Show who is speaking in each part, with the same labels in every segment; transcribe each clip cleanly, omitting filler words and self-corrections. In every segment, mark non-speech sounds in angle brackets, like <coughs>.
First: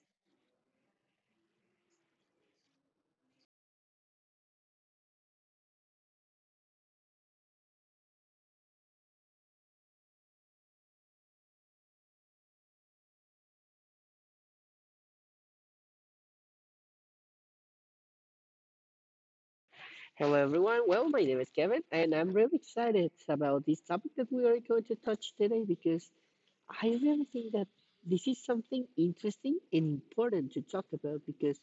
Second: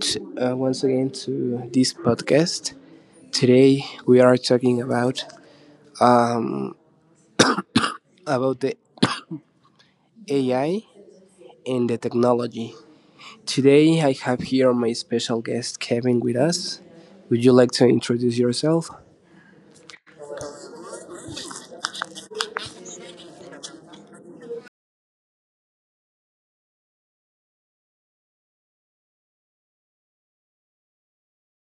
Speaker 1: t once again to this podcast. Today we are talking about the AI and the technology. Today I have here my special guest Kevin with us. Would you like to introduce yourself?
Speaker 2: Hello, everyone. Well, my name is Kevin, and I'm really excited about this topic that we are going to touch today because I really think that this is something interesting and important to talk about because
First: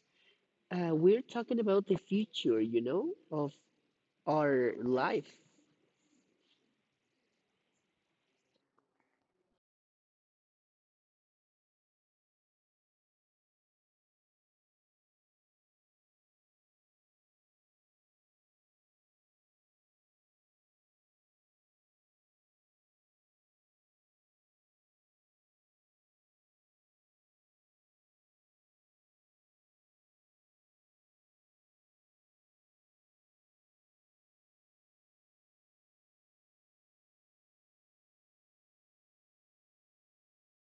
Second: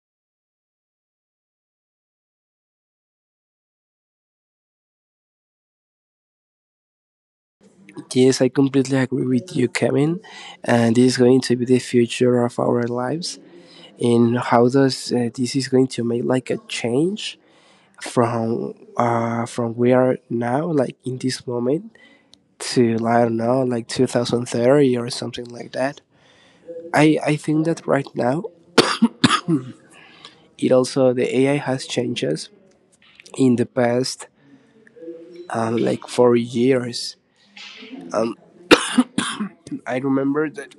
Speaker 2: we're talking about the future, of our life.
Speaker 1: Yes, I completely agree with you, Kevin. And this is going to be the future of our lives. And how does this is going to make like a change from we are now, like in this moment, to I don't know like 2030 or something like that. I think that right now it also the AI has changes in the past, like 4 years. I remember that.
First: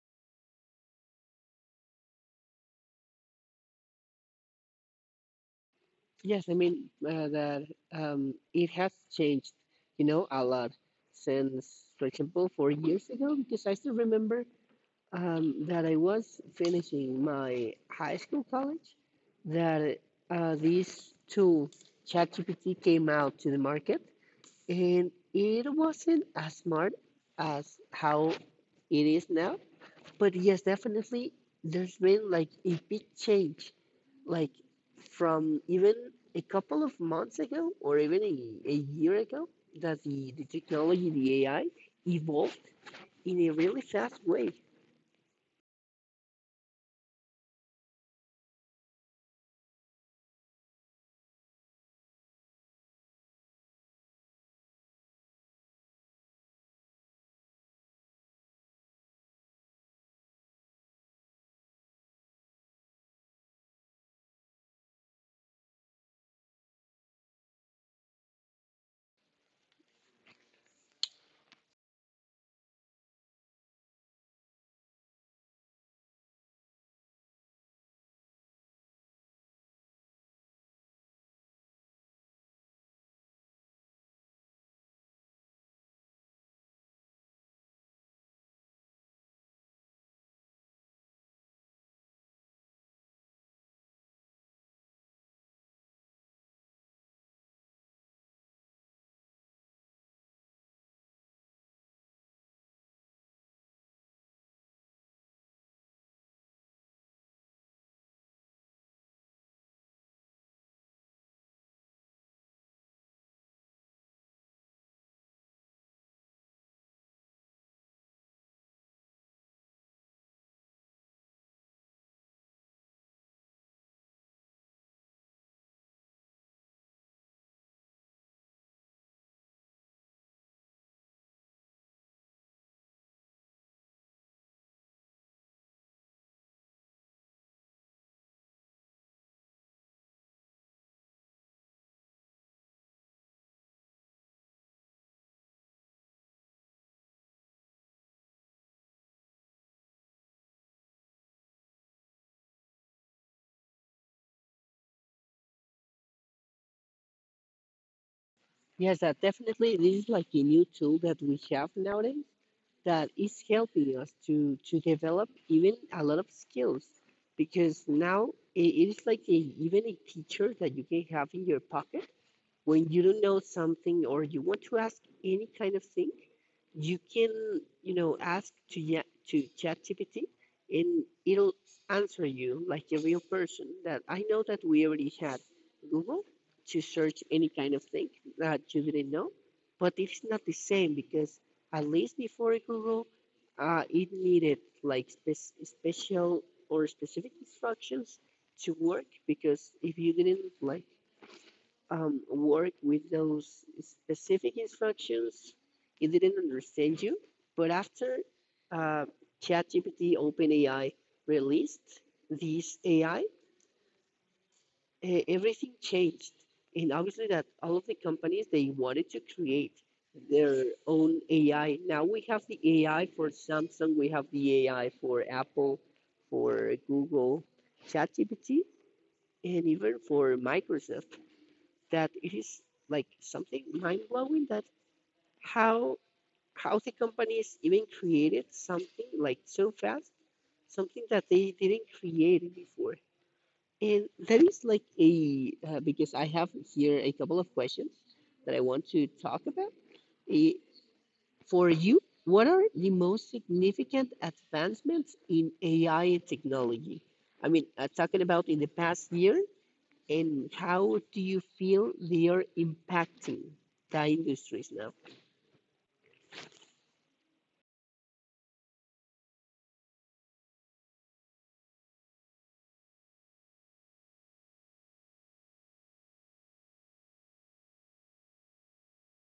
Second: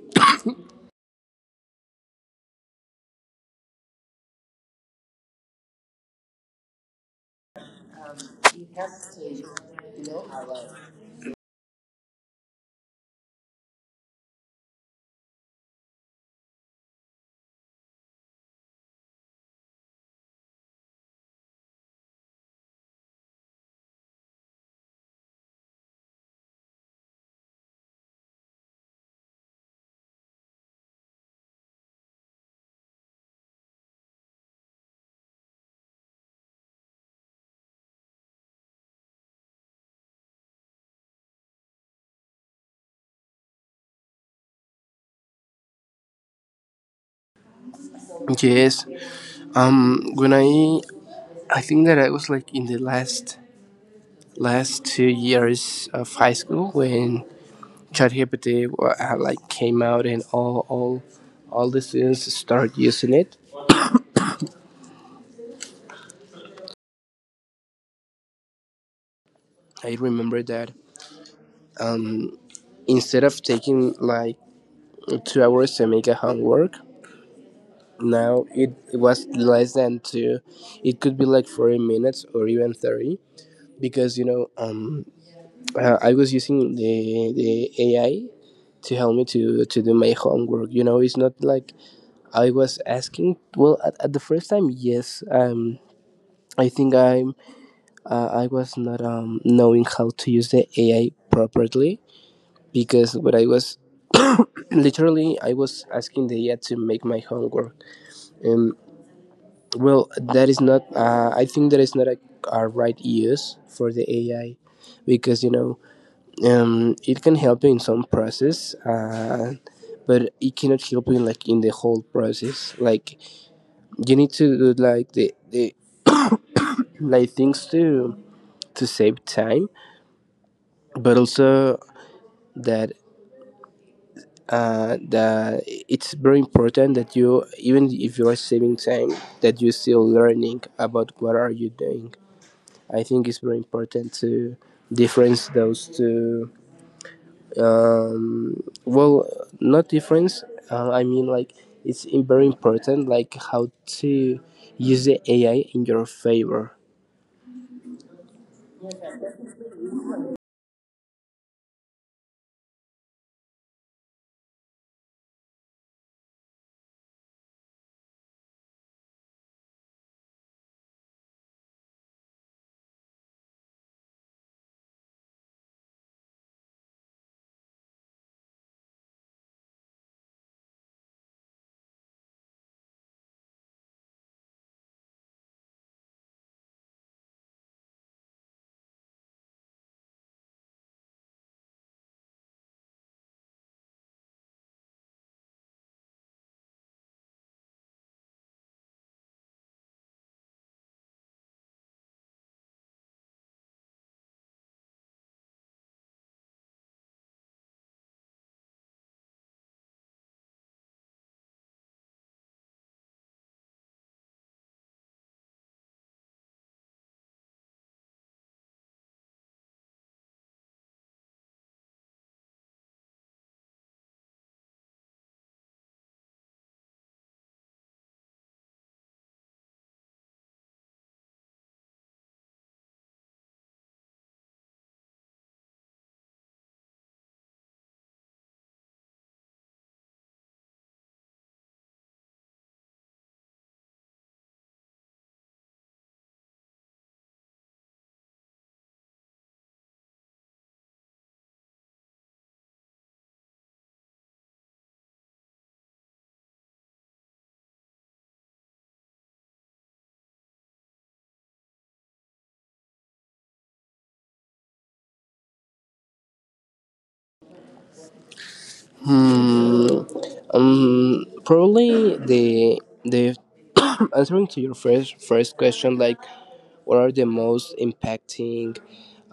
Speaker 2: Yes, I mean that it has changed, you know, a lot since, for example, 4 years ago because I still remember that I was finishing my high school college, that this tool, ChatGPT, came out to the market, and it wasn't as smart as how it is now. But yes, definitely, there's been like a big change, like from even a couple of months ago or even a year ago, that the technology, the AI, evolved in a really fast way.
Speaker 1: Yes. When I think that I was like in the last 2 years of high school when ChatGPT like came out and all the students started using it. I remember that instead of taking like 2 hours to make a homework, now it was less than two. It could be like 40 minutes or even 30, because you know. I was using the AI to help me to do my homework. You know, it's not like I was asking. Well, at the first time, yes. I think I'm I was not knowing how to use the AI properly, because what I was <coughs> literally I was asking the AI to make my homework and. Well, that is not. I think that is not a, a right use for the AI, because you know, it can help you in some process, but it cannot help you in, like in the whole process. Like you need to do like the <coughs> like things to save time, but also that that it's very important that you, even if you are saving time, that you're still learning about what are you doing. I think it's very important to difference those two. Well, not difference. I mean, like it's very important, like how to use the AI in your favor.
Speaker 2: Yes, that definitely this is like a new tool that we have nowadays that is helping us to develop even a lot of skills because now it is like a, even a teacher that you can have in your pocket when you don't know something or you want to ask any kind of thing, you can, you know, ask to to ChatGPT and it'll answer you like a real person. That I know that we already had Google to search any kind of thing that you didn't know, but it's not the same because at least before Google, it needed like special or specific instructions to work because if you didn't like work with those specific instructions. It didn't understand you, but after uh, ChatGPT OpenAI released this AI, everything changed. And obviously, that all of the companies they wanted to create their own AI. Now we have the AI for Samsung, we have the AI for Apple, for Google, ChatGPT, and even for Microsoft that it is like something mind blowing that how how the companies even created something like so fast, something that they didn't create before. And that is like a because I have here a couple of questions that I want to talk about. Eh, for you, what are the most significant advancements in AI and technology? I mean, talking about in the past year and how do you feel they are impacting the industries now?
Speaker 1: Probably the <coughs> answering to your first question, like what are the most impacting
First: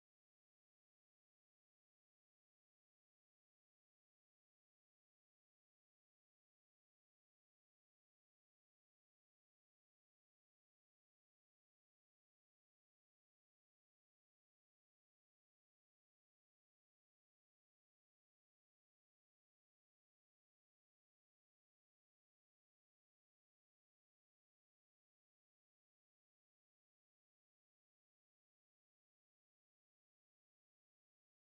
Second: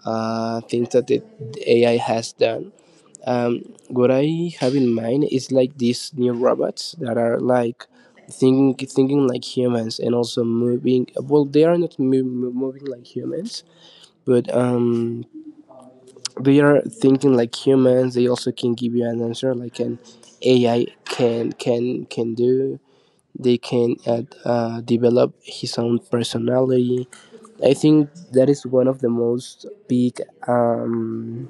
Speaker 1: things that the AI has done? What I have in mind is like these new robots that are like thinking like humans and also moving. Well, they are not moving like humans, but they are thinking like humans. They also can give you an answer like an AI can do. They can develop his own personality. I think that is one of the most big um,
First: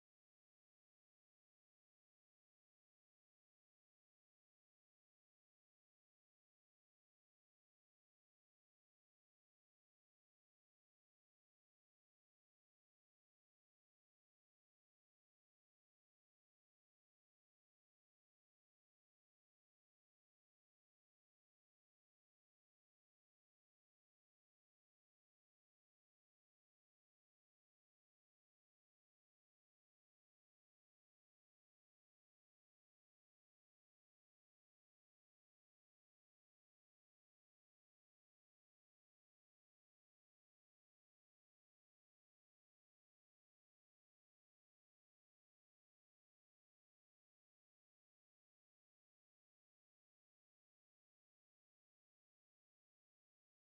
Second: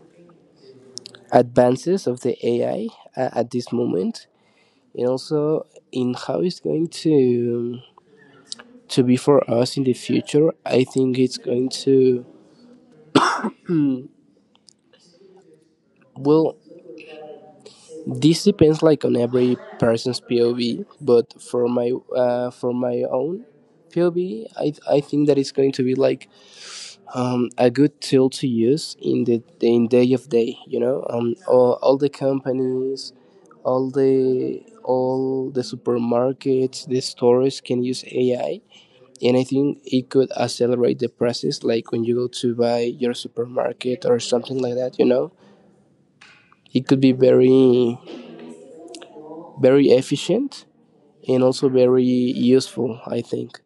Speaker 1: advances of the AI at this moment, and also in how it's going to be for us in the future. I think it's going to, well, this depends like on every person's POV, but for my own POV, I think that it's going to be like, a good tool to use in the in day of day, you know. All the companies, all the supermarkets, the stores, can use AI, and I think it could accelerate the process. Like when you go to buy your supermarket or something like that, you know, it could be very, very efficient and also very useful, I think.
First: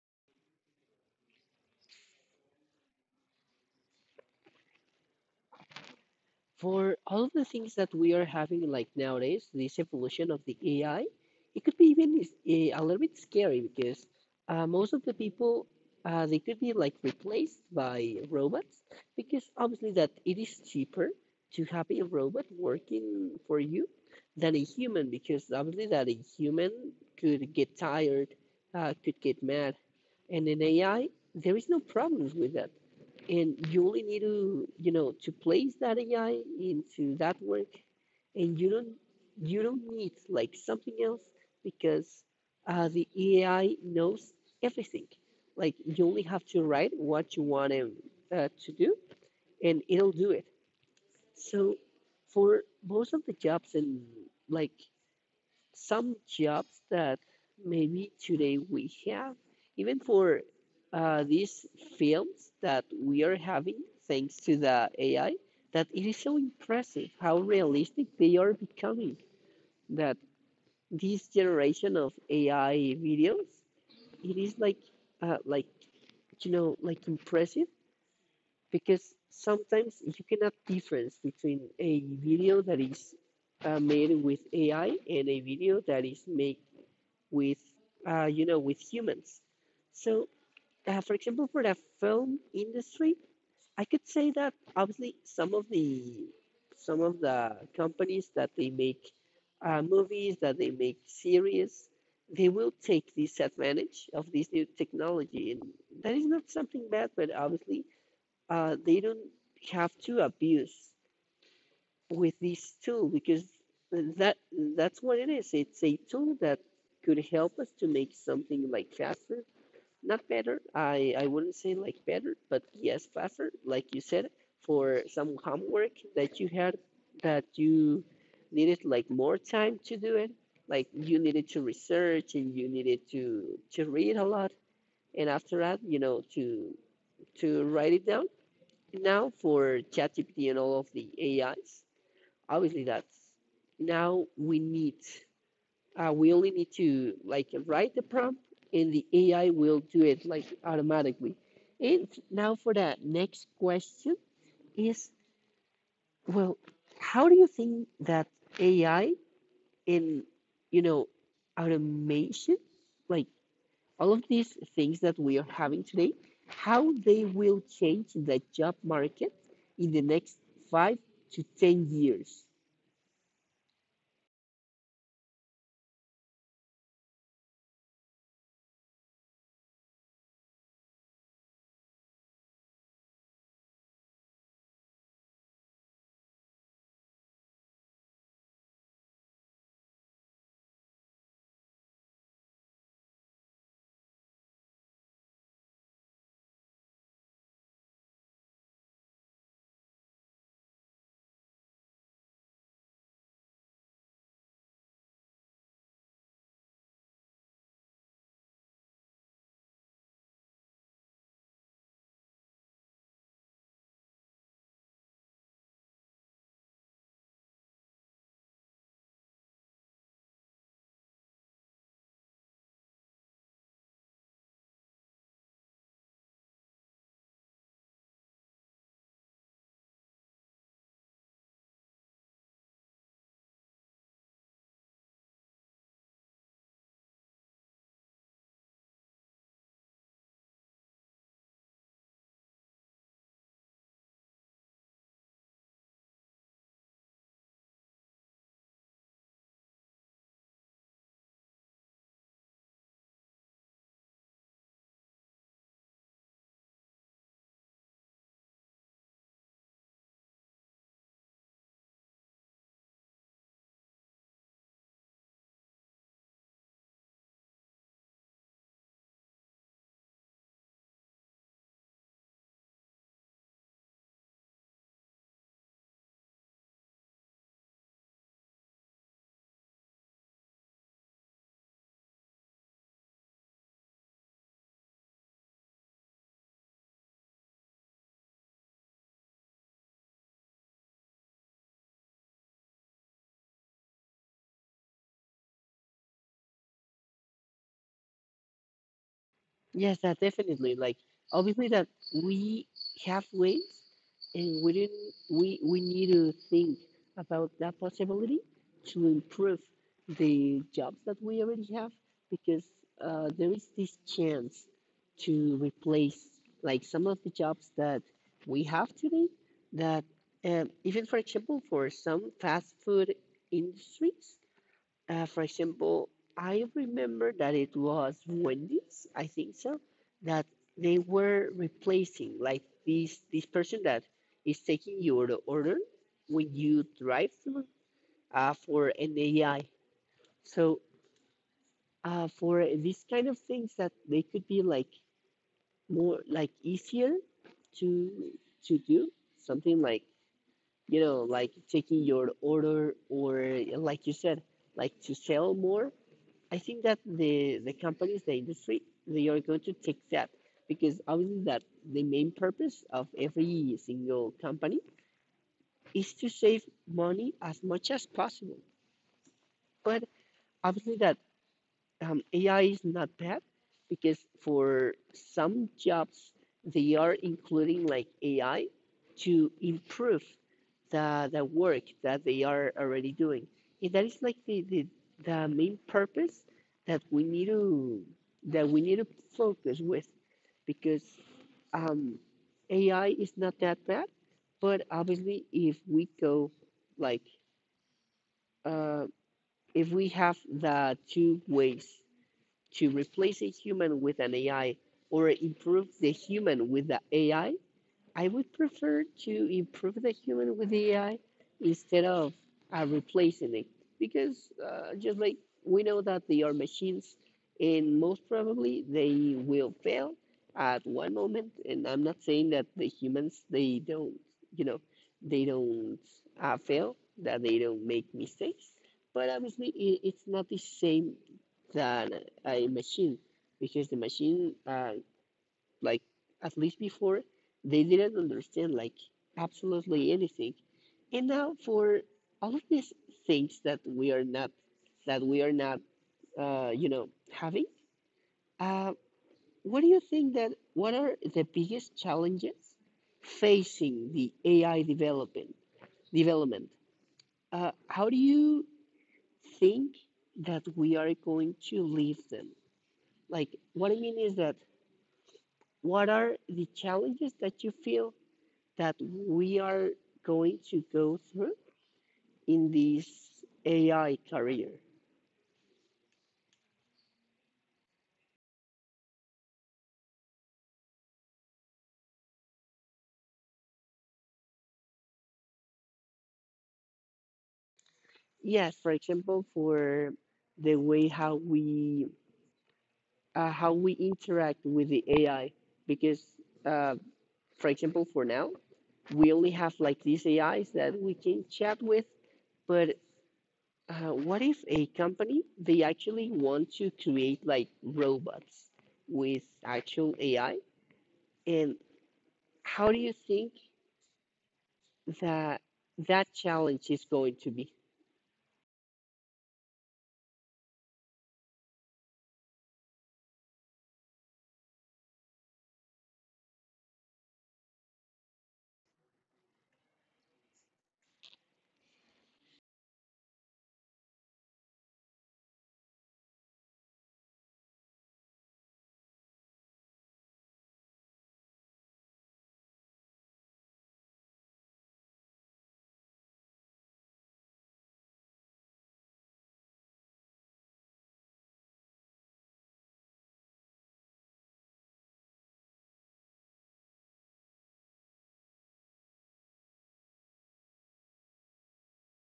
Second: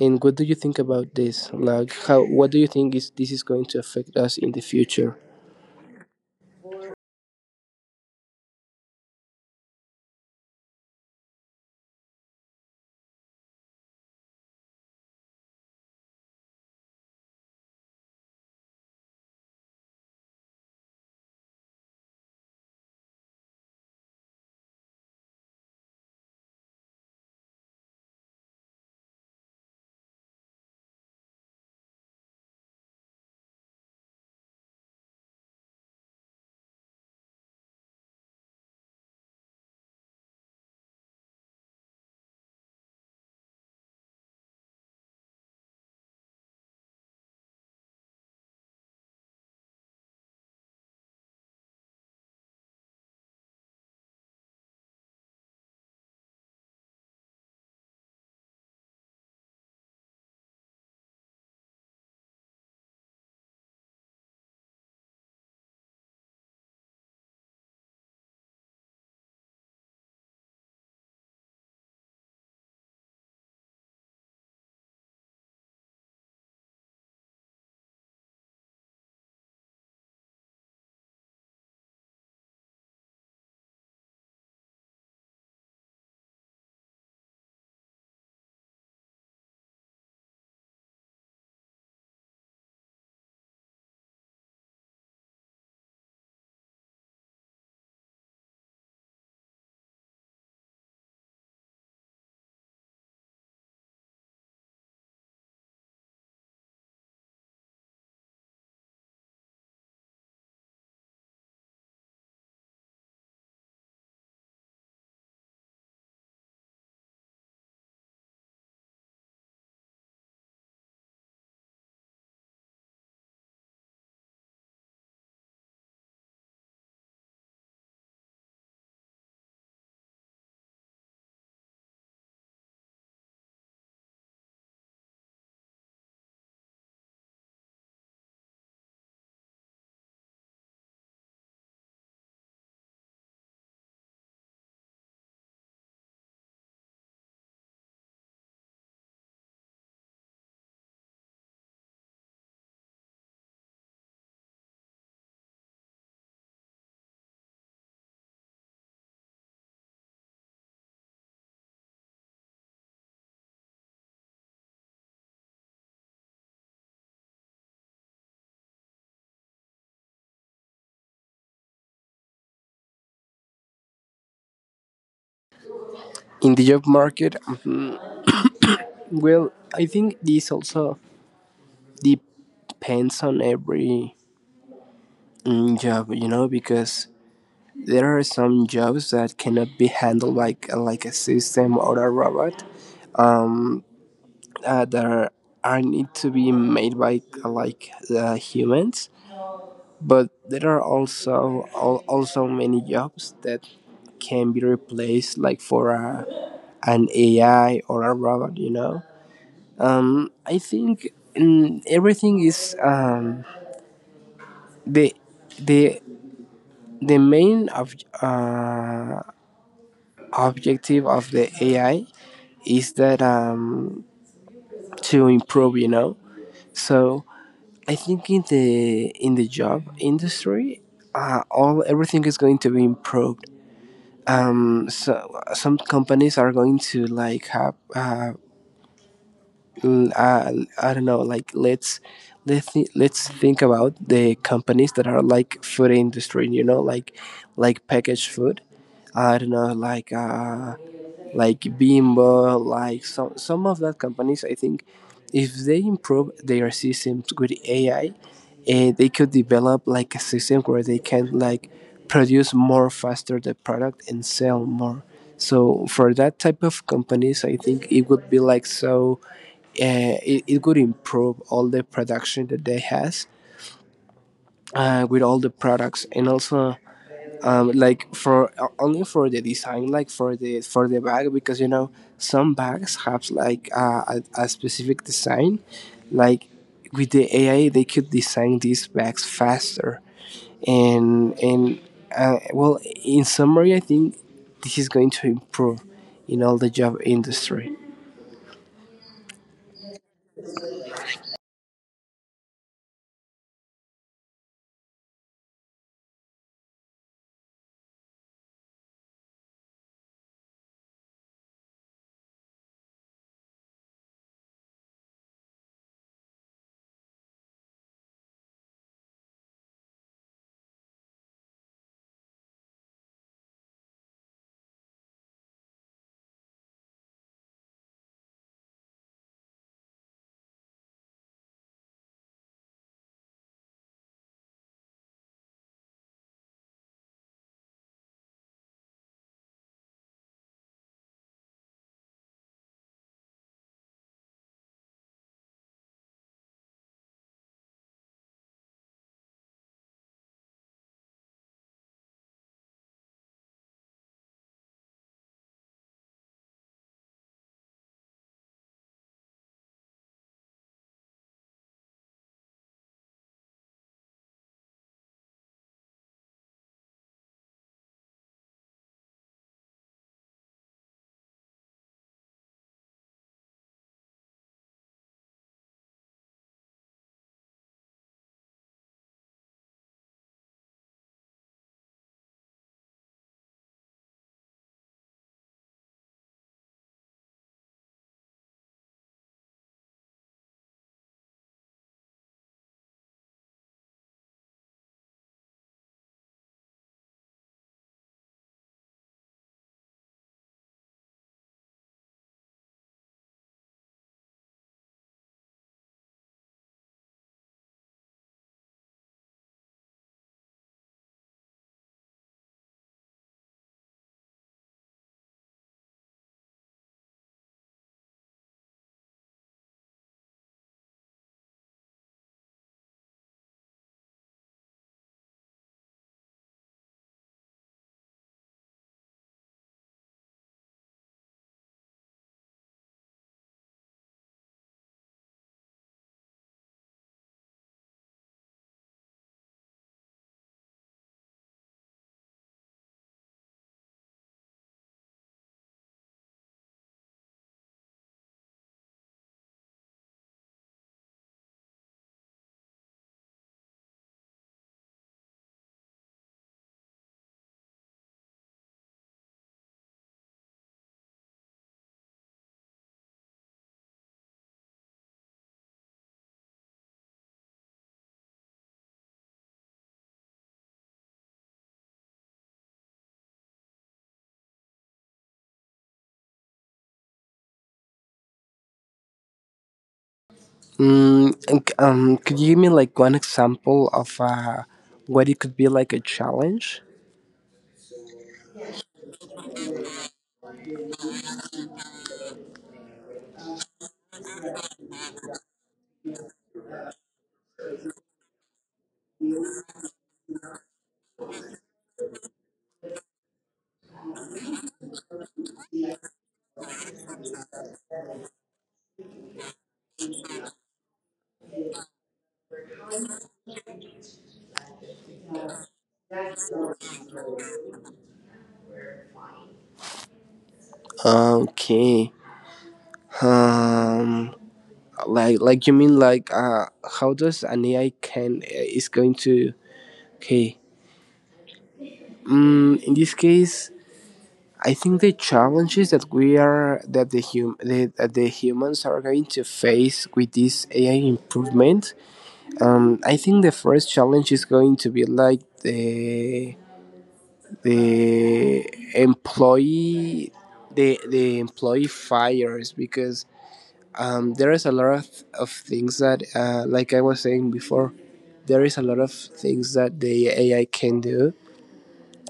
Speaker 1: And what do you think about this? Like, how? What do you think is this is going to affect us in the future
Speaker 2: For all of the things that we are having like nowadays, this evolution of the AI, it could be even a little bit scary because most of the people they could be like replaced by robots because obviously that it is cheaper to have a robot working for you than a human because obviously that a human could get tired, could get mad, and in AI there is no problems with that and you only need to you know to place that AI into that work and you don't need like something else because the AI knows everything like you only have to write what you want him to do and it'll do it so for most of the jobs in like some jobs that maybe today we have, even for these films that we are having thanks to the AI, that it is so impressive how realistic they are becoming. That this generation of AI videos, it is like you know, like impressive because sometimes you cannot difference between a video that is made with AI and a video that is made with you know with humans so for example for the film industry I could say that obviously some of the companies that they make movies that they make series they will take this advantage of this new technology and that is not something bad but obviously they don't have to abuse with this tool because that that's what it is. It's a tool that could help us to make something like faster, not better. I wouldn't say like better, but yes, faster. Like you said, for some homework that you had that you needed like more time to do it. Like you needed to research and you needed to read a lot, and after that, you know, to write it down. Now for ChatGPT and all of the AIs obviously that's now we need we only need to like write the prompt and the AI will do it like automatically. And now for the next question is well, how do you think that AI in you know automation, like all of these things that we are having today, how they will change the job market in the next 5 to 10 years?
Speaker 1: in the job market? Mhm. Well, I think this also depends on every job, you know, because there are some jobs that cannot be handled like a system or a robot, um that are, need to be made by like the humans, but there are also also many jobs that can be replaced like for a, an AI or a robot, you know. I think, everything is the the the main of uh, objective of the AI is that, to improve, you know. So I think in the job industry, all everything is going to be improved. So some companies are going to like l- uh, I don't know, like let's let's think about the companies that are like food industry, you know, like packaged food. I don't know, like. Like Bimbo, like some of that companies. I think if they improve their systems with AI, eh, they could develop like a system where they can like produce more faster the product and sell more. So for that type of companies, I think it would be like so. It would improve all the production that they has with all the products, and also like for only for the design, like for the bag, because you know some bags have like a specific design, like, with the AI they could design these bags faster and well, in summary, I think this is going to improve in all the job industry.
Speaker 2: Yes, that definitely. Like obviously that we have ways and we didn't we need to think about that possibility to improve the jobs that we already have because there is this chance to replace like some of the jobs that we have today that even for example for some fast food industries for example, I remember that it was Wendy's, I think so, that they were replacing like this person that is taking your order when you drive through for an AI. So for these kind of things that they could be like more like easier to to do something like you know like taking your order or like you said like to sell more I think that the companies, the industry, they are going to take that because obviously that the main purpose of every single company is to save money as much as possible. But obviously that AI is not bad because for some jobs they are including like AI to improve the work that they are already doing. And that is like the main purpose that we need to that we need to focus with because um, AI is not that bad, but obviously if we go like uh, if we have the two ways to replace a human with an AI or improve the human with the AI I would prefer to improve the human with the AI instead of replacing it. Because just like we know that they are machines, and most probably they will fail at one moment. And I'm not saying that the humans, they don't, you know, they don't fail, that they don't make mistakes. But obviously, I it's not the same than a machine because the machine like at least before they didn't understand like absolutely anything and now for all of these things that we are not that we are not you know having uh, what do you think that what are the biggest challenges facing the ai development how do you think that we are going to leave them like what I mean is that what are the challenges that you feel that we are going to go through in this AI career.
Speaker 1: Could you give me like one example of what it could be like a challenge?
Speaker 2: Yes, for example, for the way how we interact with the AI, because uh, for example, for now we only have like these AIs that we can chat with, but what if a company they actually want to create like robots with actual AI? And how do you think that that challenge is going to be.
Speaker 1: Okay. Um, like you mean like how does an ai can is going to, okay. In this case, I think the challenges that we are that that the humans are going to face with this AI improvement, I think the first challenge is going to be like the employee, the employee fires, because there is a lot of things that like I was saying before, there is a lot of things that the AI can do,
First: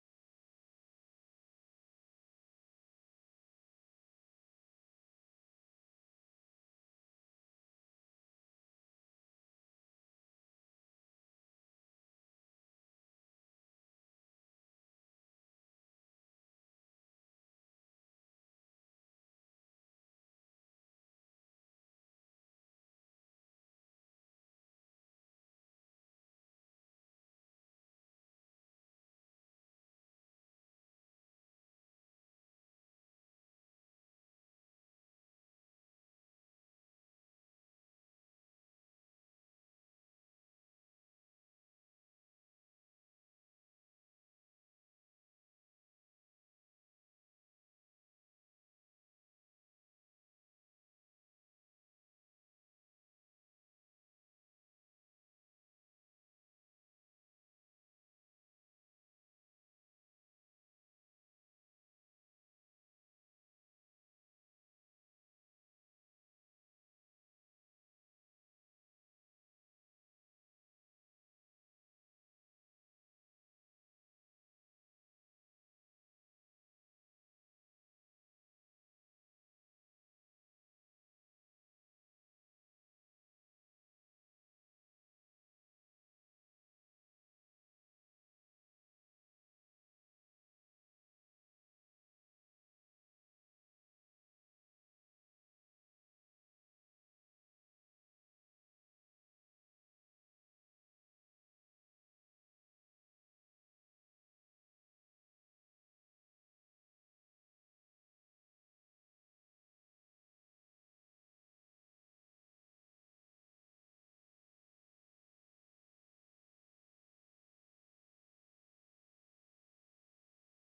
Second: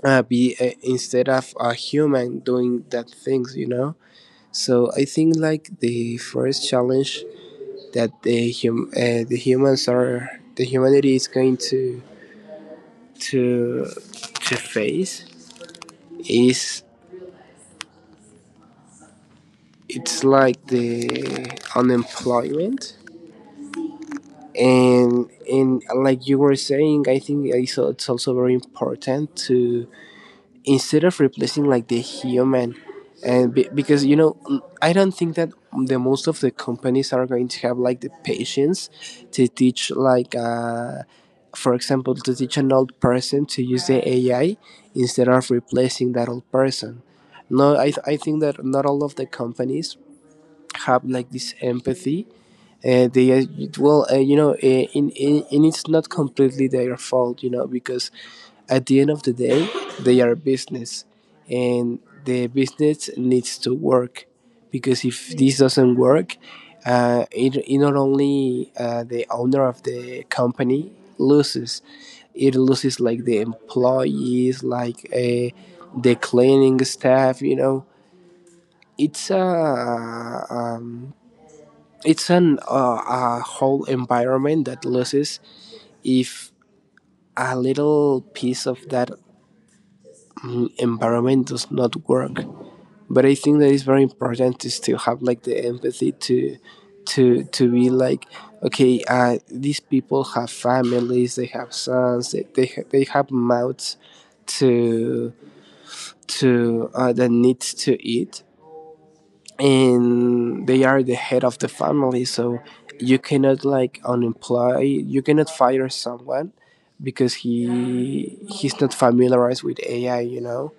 Speaker 1: be instead of a human doing that things, you know. So I think like the first challenge that the hum the humans are the humanity is going to to face is, it's like the unemployment. And like you were saying, I think it's also very important to, instead of replacing like the human and be, because you know, I don't think that the most of the companies are going to have like the patience to teach like for example, to teach an old person to use the AI instead of replacing that old person. No I, th- I think that not all of the companies have like this empathy. Uh, they it- well you know in And it's not completely their fault, you know, because at the end of the day they are a business, and the business needs to work, because if this doesn't work, it not only, the owner of the company loses, it loses like the employees, like, the cleaning staff, you know. It's a, it's an, a whole environment that loses if a little piece of that environment does not work. But I think that it's very important, is to still have like the empathy to to be like, okay, these people have families, they have sons, they have mouths to, that needs to eat, and they are the head of the family. So you cannot like unemploy, you cannot fire someone because he's not familiarized with AI, you know.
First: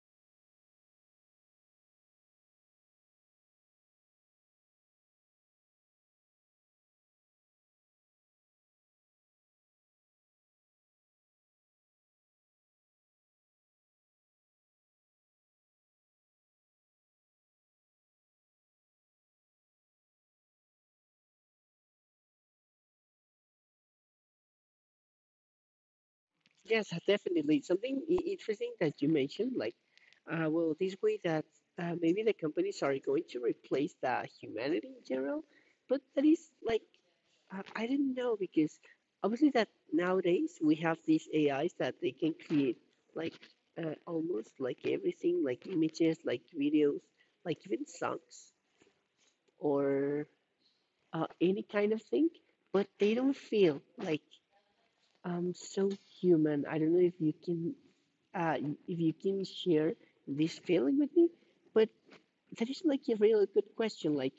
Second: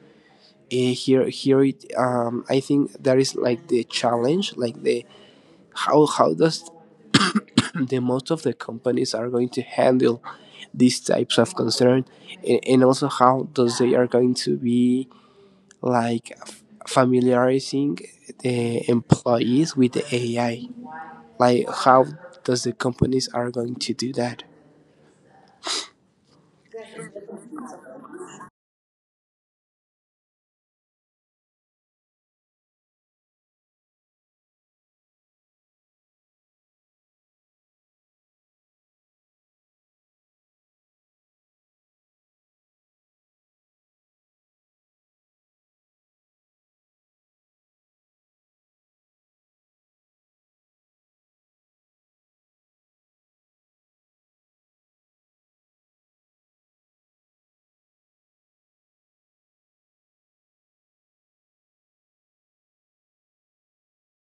Speaker 1: Here it, I think that is like the challenge, like the, how does <clears throat> the most of the companies are going to handle these types of concern, and also how does they are going to be like familiarizing the employees with the AI, like how does the companies are going to do that.
Speaker 2: Yes, definitely. Something interesting that you mentioned, like, well, this way that maybe the companies are going to replace the humanity in general, but that is like, I didn't know because obviously that nowadays we have these AIs that they can create like almost like everything, like images, like videos, like even songs or any kind of thing, but they don't feel like so human. I don't know uh, if you can share this feeling with me, but that is like a really good question. Like,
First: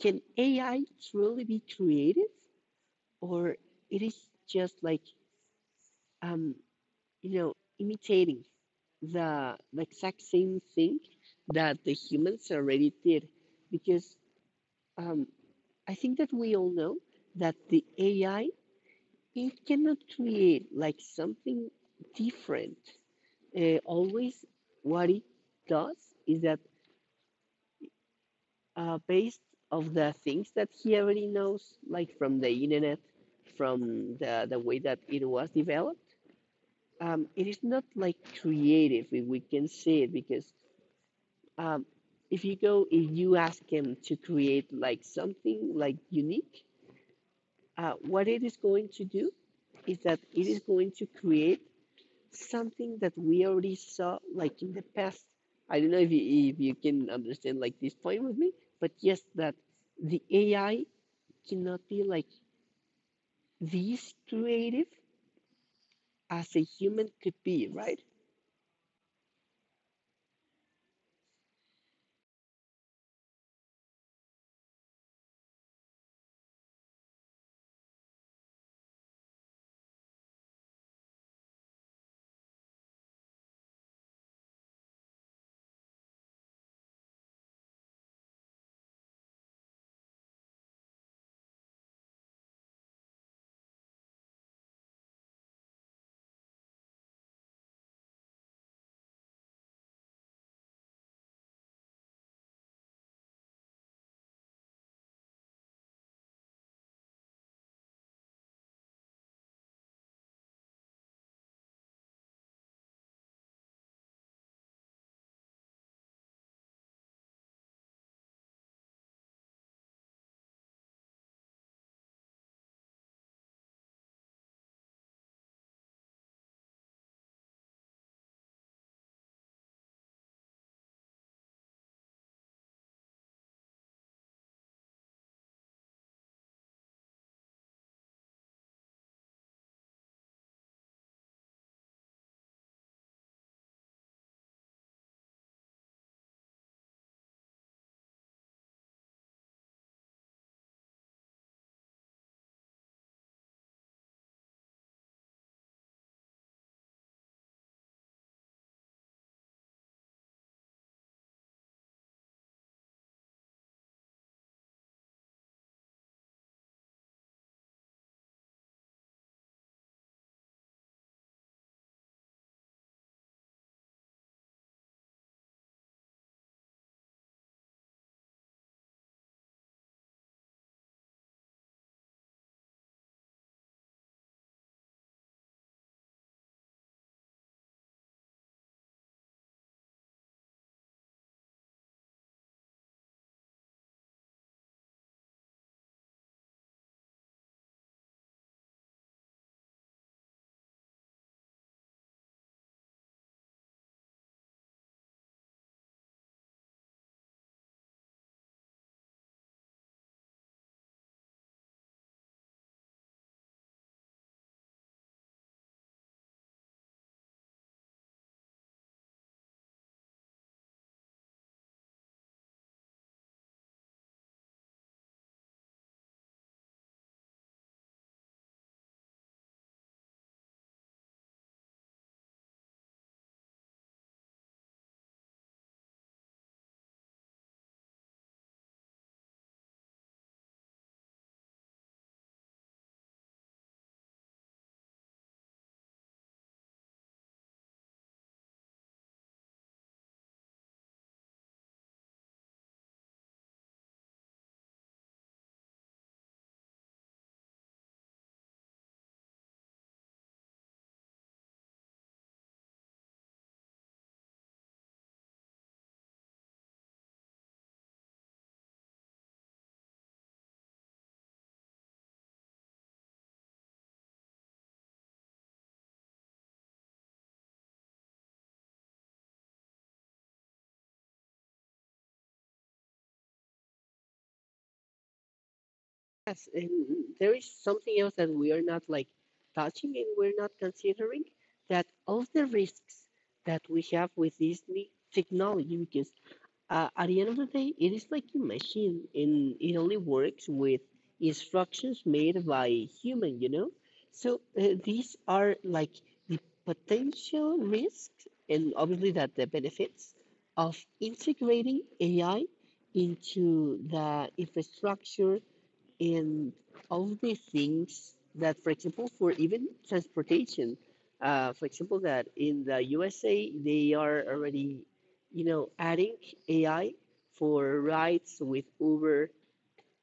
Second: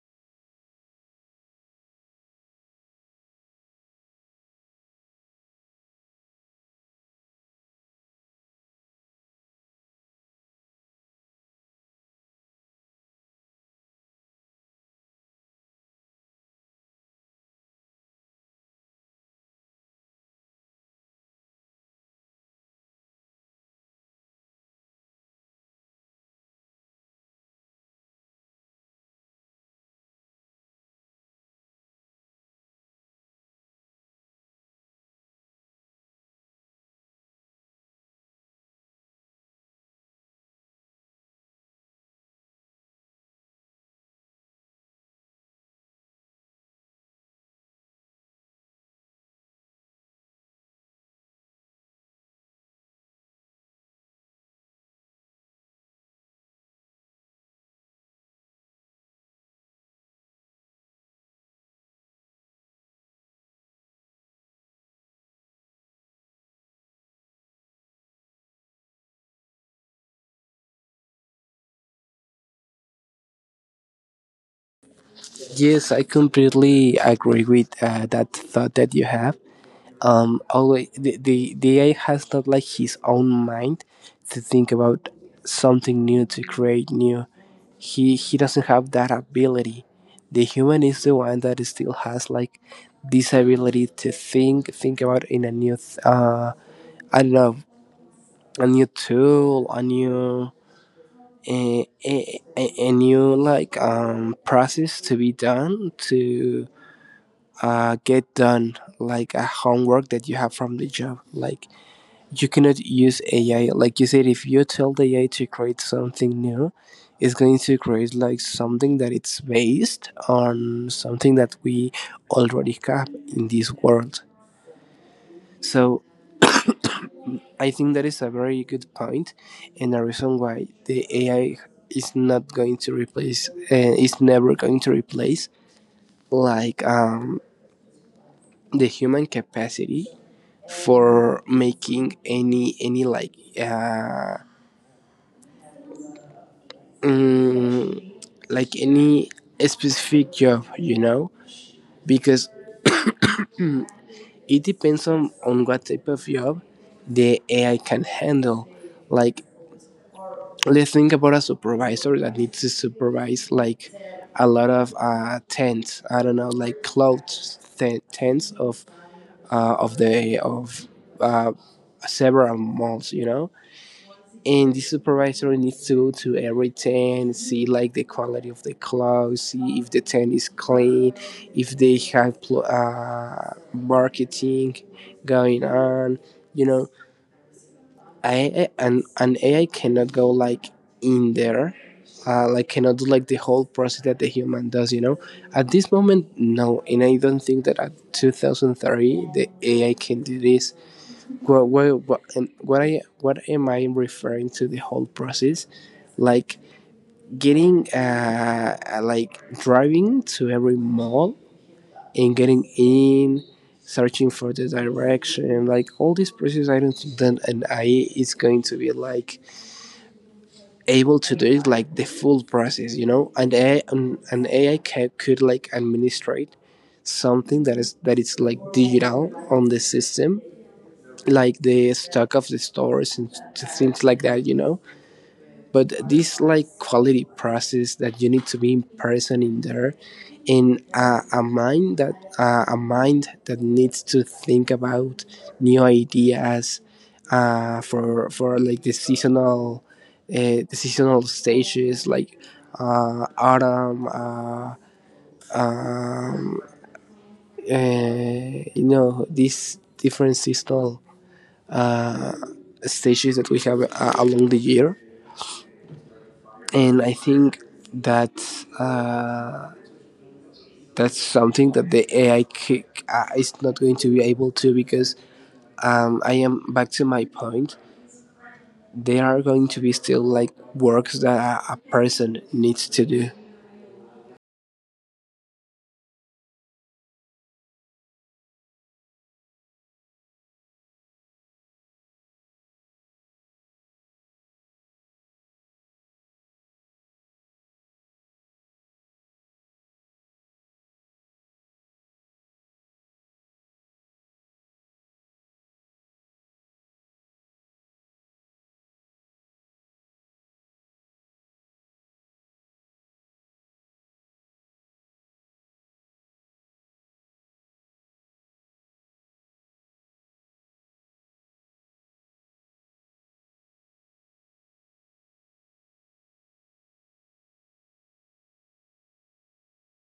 Speaker 2: can AI truly be creative, or it is just like, um, you know, imitating the exact same thing that the humans already did? Because um, I think that we all know that the AI you cannot create like something different. Always, what it does is that based of the things that he already knows, like from the internet, from the way that it was developed, it is not like creative if we can say it because um, if you go if you ask him to create like something like unique, what it is going to do is that it is going to create something that we already saw like in the past. I don't know if you can understand like this point with me, but yes, that the AI cannot be like this creative as a human could be, right?
Speaker 1: Yes, I completely agree with that thought that you have. Always, the AI has not like his own mind to think about something new, to create new. He doesn't have that ability. The human is the one that still has like this ability to think about in a new th- I don't know, a new tool, a new, a new like process to be done, to get done like a homework that you have from the job. Like, you cannot use AI, like you said, if you tell the AI to create something new, it's going to create like something that it's based on something that we already have in this world. So I think that is a very good point, and a reason why the AI is not going to replace is never going to replace like, the human capacity for making any like uh, like any specific job, you know, because it depends on what type of job the AI can handle. Like, let's think about a supervisor that needs to supervise like a lot of tents. I don't know, like clothes tents of the of uh, several malls, you know. And the supervisor needs to go to every tent, see like the quality of the clothes, see if the tent is clean, if they have marketing going on, you know AI and an AI cannot go like in there, like cannot do like the whole process that the human does. You know, at this moment, no, and I don't think that at 2030 the AI can do this. And what am I referring to the whole process? Like getting like driving to every mall and getting in, searching for the direction, like all these process. I don't think that an AI is going to be like able to do it, like the full process. You know, and an AI could like administrate something that is, that it's like digital on the system, like the stock of the stores and things like that, you know. But this like quality process that you need to be in person in there, in a mind that needs to think about new ideas for like the seasonal, the seasonal stages like autumn, um, you know, these different seasonal stages that we have along the year. And I think that, uh, that's something that the AI is not going to be able to, because I am back to my point. There are going to be still like works that a person needs to do.
Speaker 2: Yes, and there is something else that we are not like touching and we're not considering that all the risks that we have with this new technology, because at the end of the day, it is like a machine, and it only works with instructions made by human. So these are like the potential risks, and obviously that the benefits of integrating AI into the infrastructure and all of these things that, for example, for even transportation, for example, that in the USA they are already, adding AI for rides with Uber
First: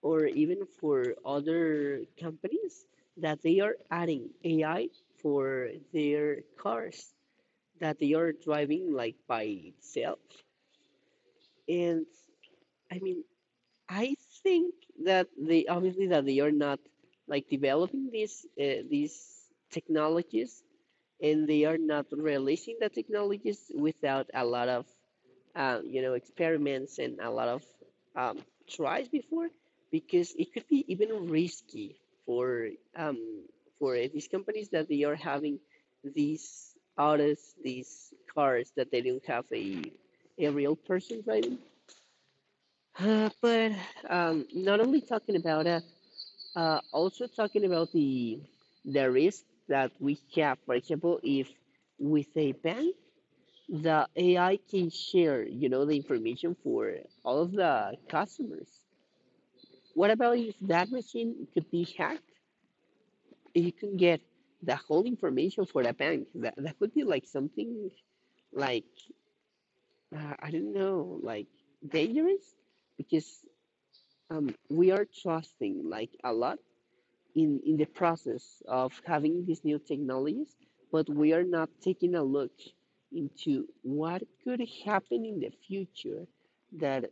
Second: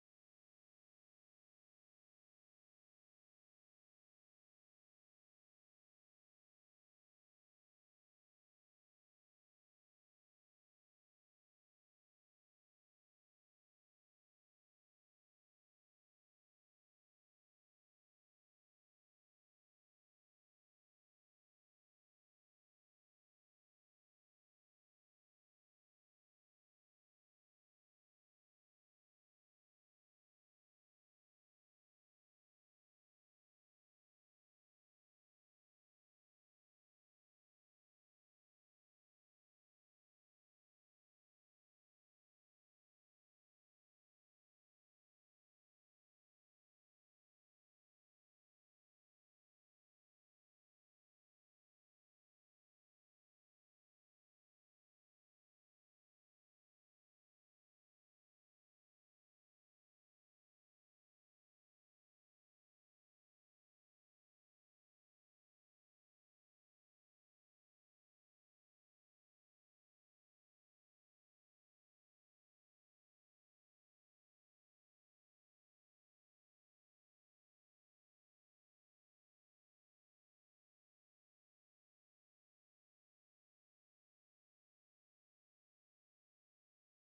Speaker 2: or even for other companies that they are adding AI for their cars that they are driving like by itself. And I mean, I think that they obviously that they are not like developing these technologies and they are not releasing the technologies without a lot of experiments and a lot of um, tries before because it could be even risky for um, for these companies that they are having these autos these cars that they don't have a real person driving but not only talking about it, also talking about the risk that we have. For example, if with a ban, the AI can share, the information for all of the customers. What about if that machine could be hacked? You can get the whole information for the bank. That could be like something like I don't know, like dangerous, because we are trusting like a lot in the process of having these new technologies, but we are not taking a look into what could happen in the future that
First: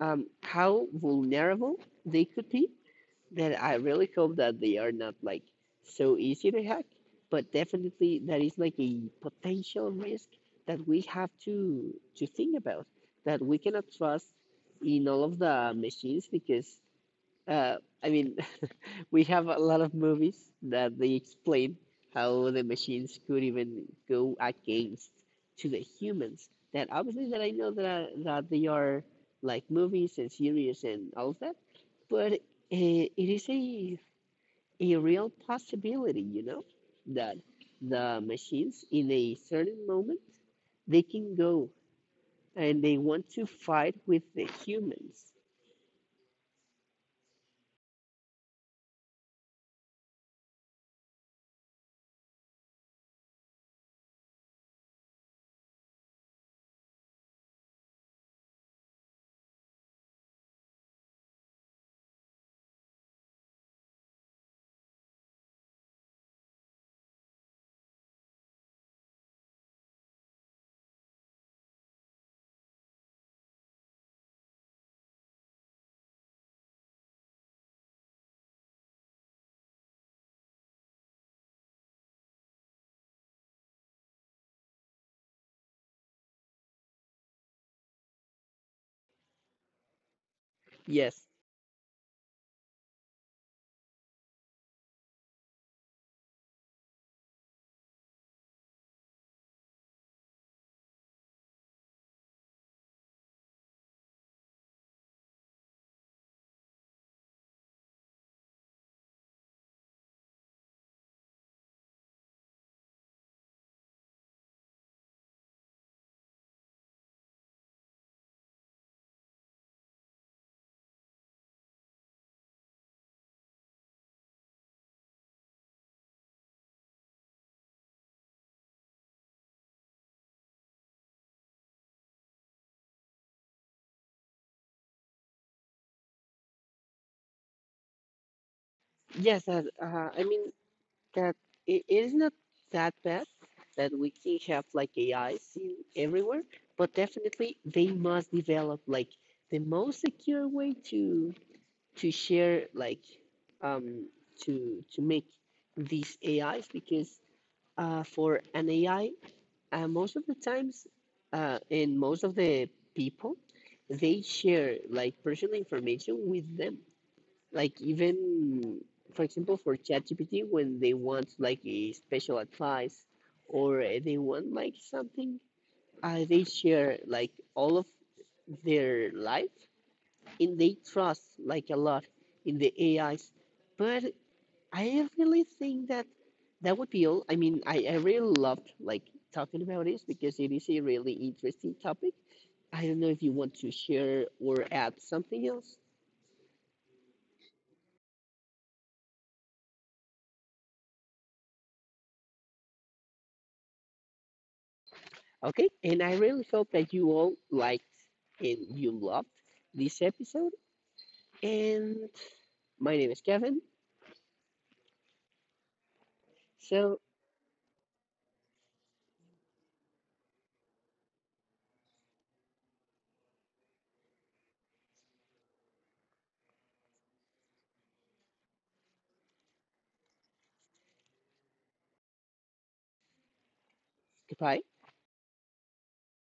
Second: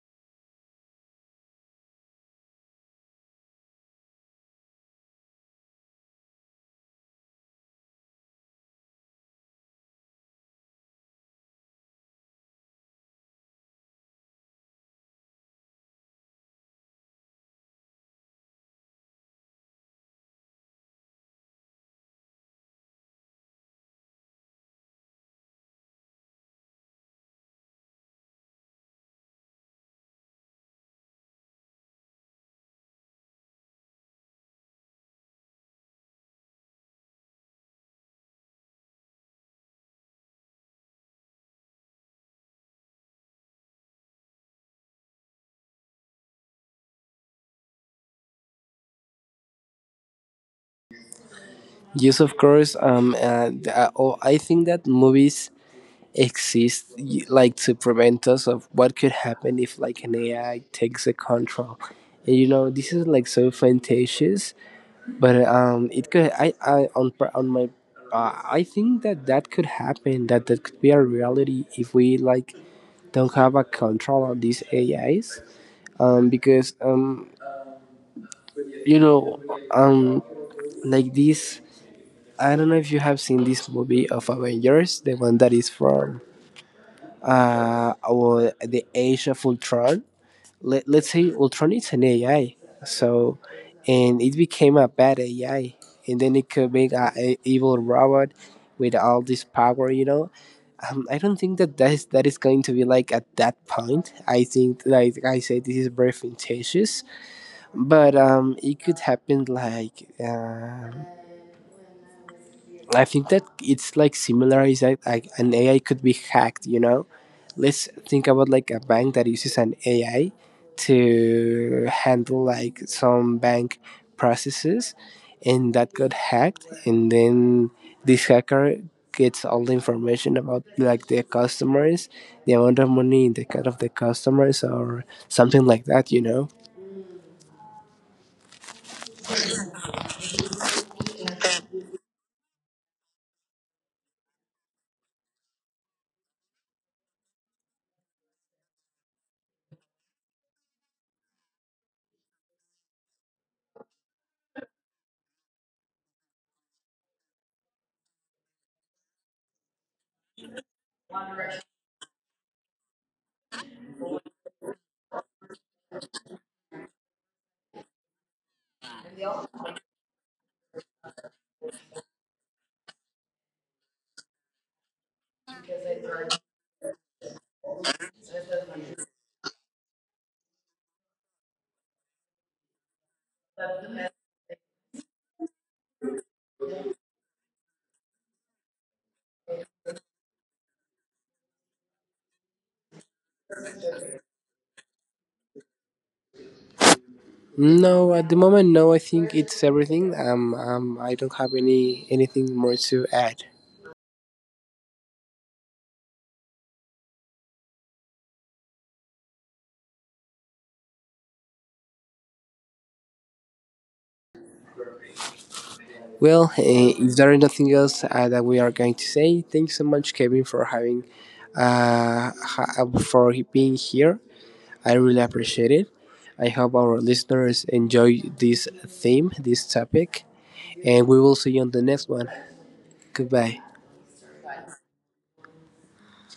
Speaker 2: how vulnerable they could be. That I really hope that they are not like so easy to hack, but definitely that is like a potential risk that we have to think about. That we cannot trust in all of the machines because uh, I mean <laughs> we have a lot of movies that they explain how the machines could even go against to the humans. That obviously that I know that they are like movies and series and all of that, but it is a real possibility, you know, that the machines in a certain moment they can go and they want to fight with the humans.
Speaker 1: Yes, of course. I think that movies exist like to prevent us of what could happen if like an AI takes the control. And you know, this is like so fantastic, but it could, I on on my, I think that that could happen, that that could be a reality if we like don't have a control on these AIs, because you know um like this. I don't know if you have seen this movie of Avengers, the one that is from, or The Age of Ultron. Let's
Speaker 2: Yes,
Speaker 1: say Ultron is an AI, so, and it became a bad AI, and then it could make a evil robot with all this power. You know, I don't think that that is going to be like at that point. I think, like I said, this is very fictitious, but it could happen, like. I think that it's like similar, is that like an AI could be hacked, you know? Let's think about like a bank that uses an AI to handle like some bank processes, and that got hacked, and then this hacker gets all the information about like the customers, the amount of money in the account of the customers, or something like that, you know?
Speaker 2: yes. That it is not that bad that we can have like AIs in everywhere, but definitely they must develop like the most secure way to share like um to make these AIs because for an AI, most of the times, and most of the people they share like personal information with them like even for example for ChatGPT when they want like a special advice or they want like something, they share like all of their life and they trust like a lot in the AIs. But I really think that that would be all. I really loved like talking about this because it is a really interesting topic. I don't know if you want to share or add something else.
Speaker 1: No, at the moment, no. I think it's everything. I don't have any anything more to add.
Speaker 2: Okay, and I really hope that you all liked and you loved this episode. And my name is Kevin.
Speaker 1: Well,
Speaker 2: So
Speaker 1: if there is nothing else that we are going to say, thanks so much, Kevin, for having for being here. I really appreciate it. I hope our listeners enjoy this theme, this topic, and we will see you on the next one. Goodbye.
Speaker 2: goodbye.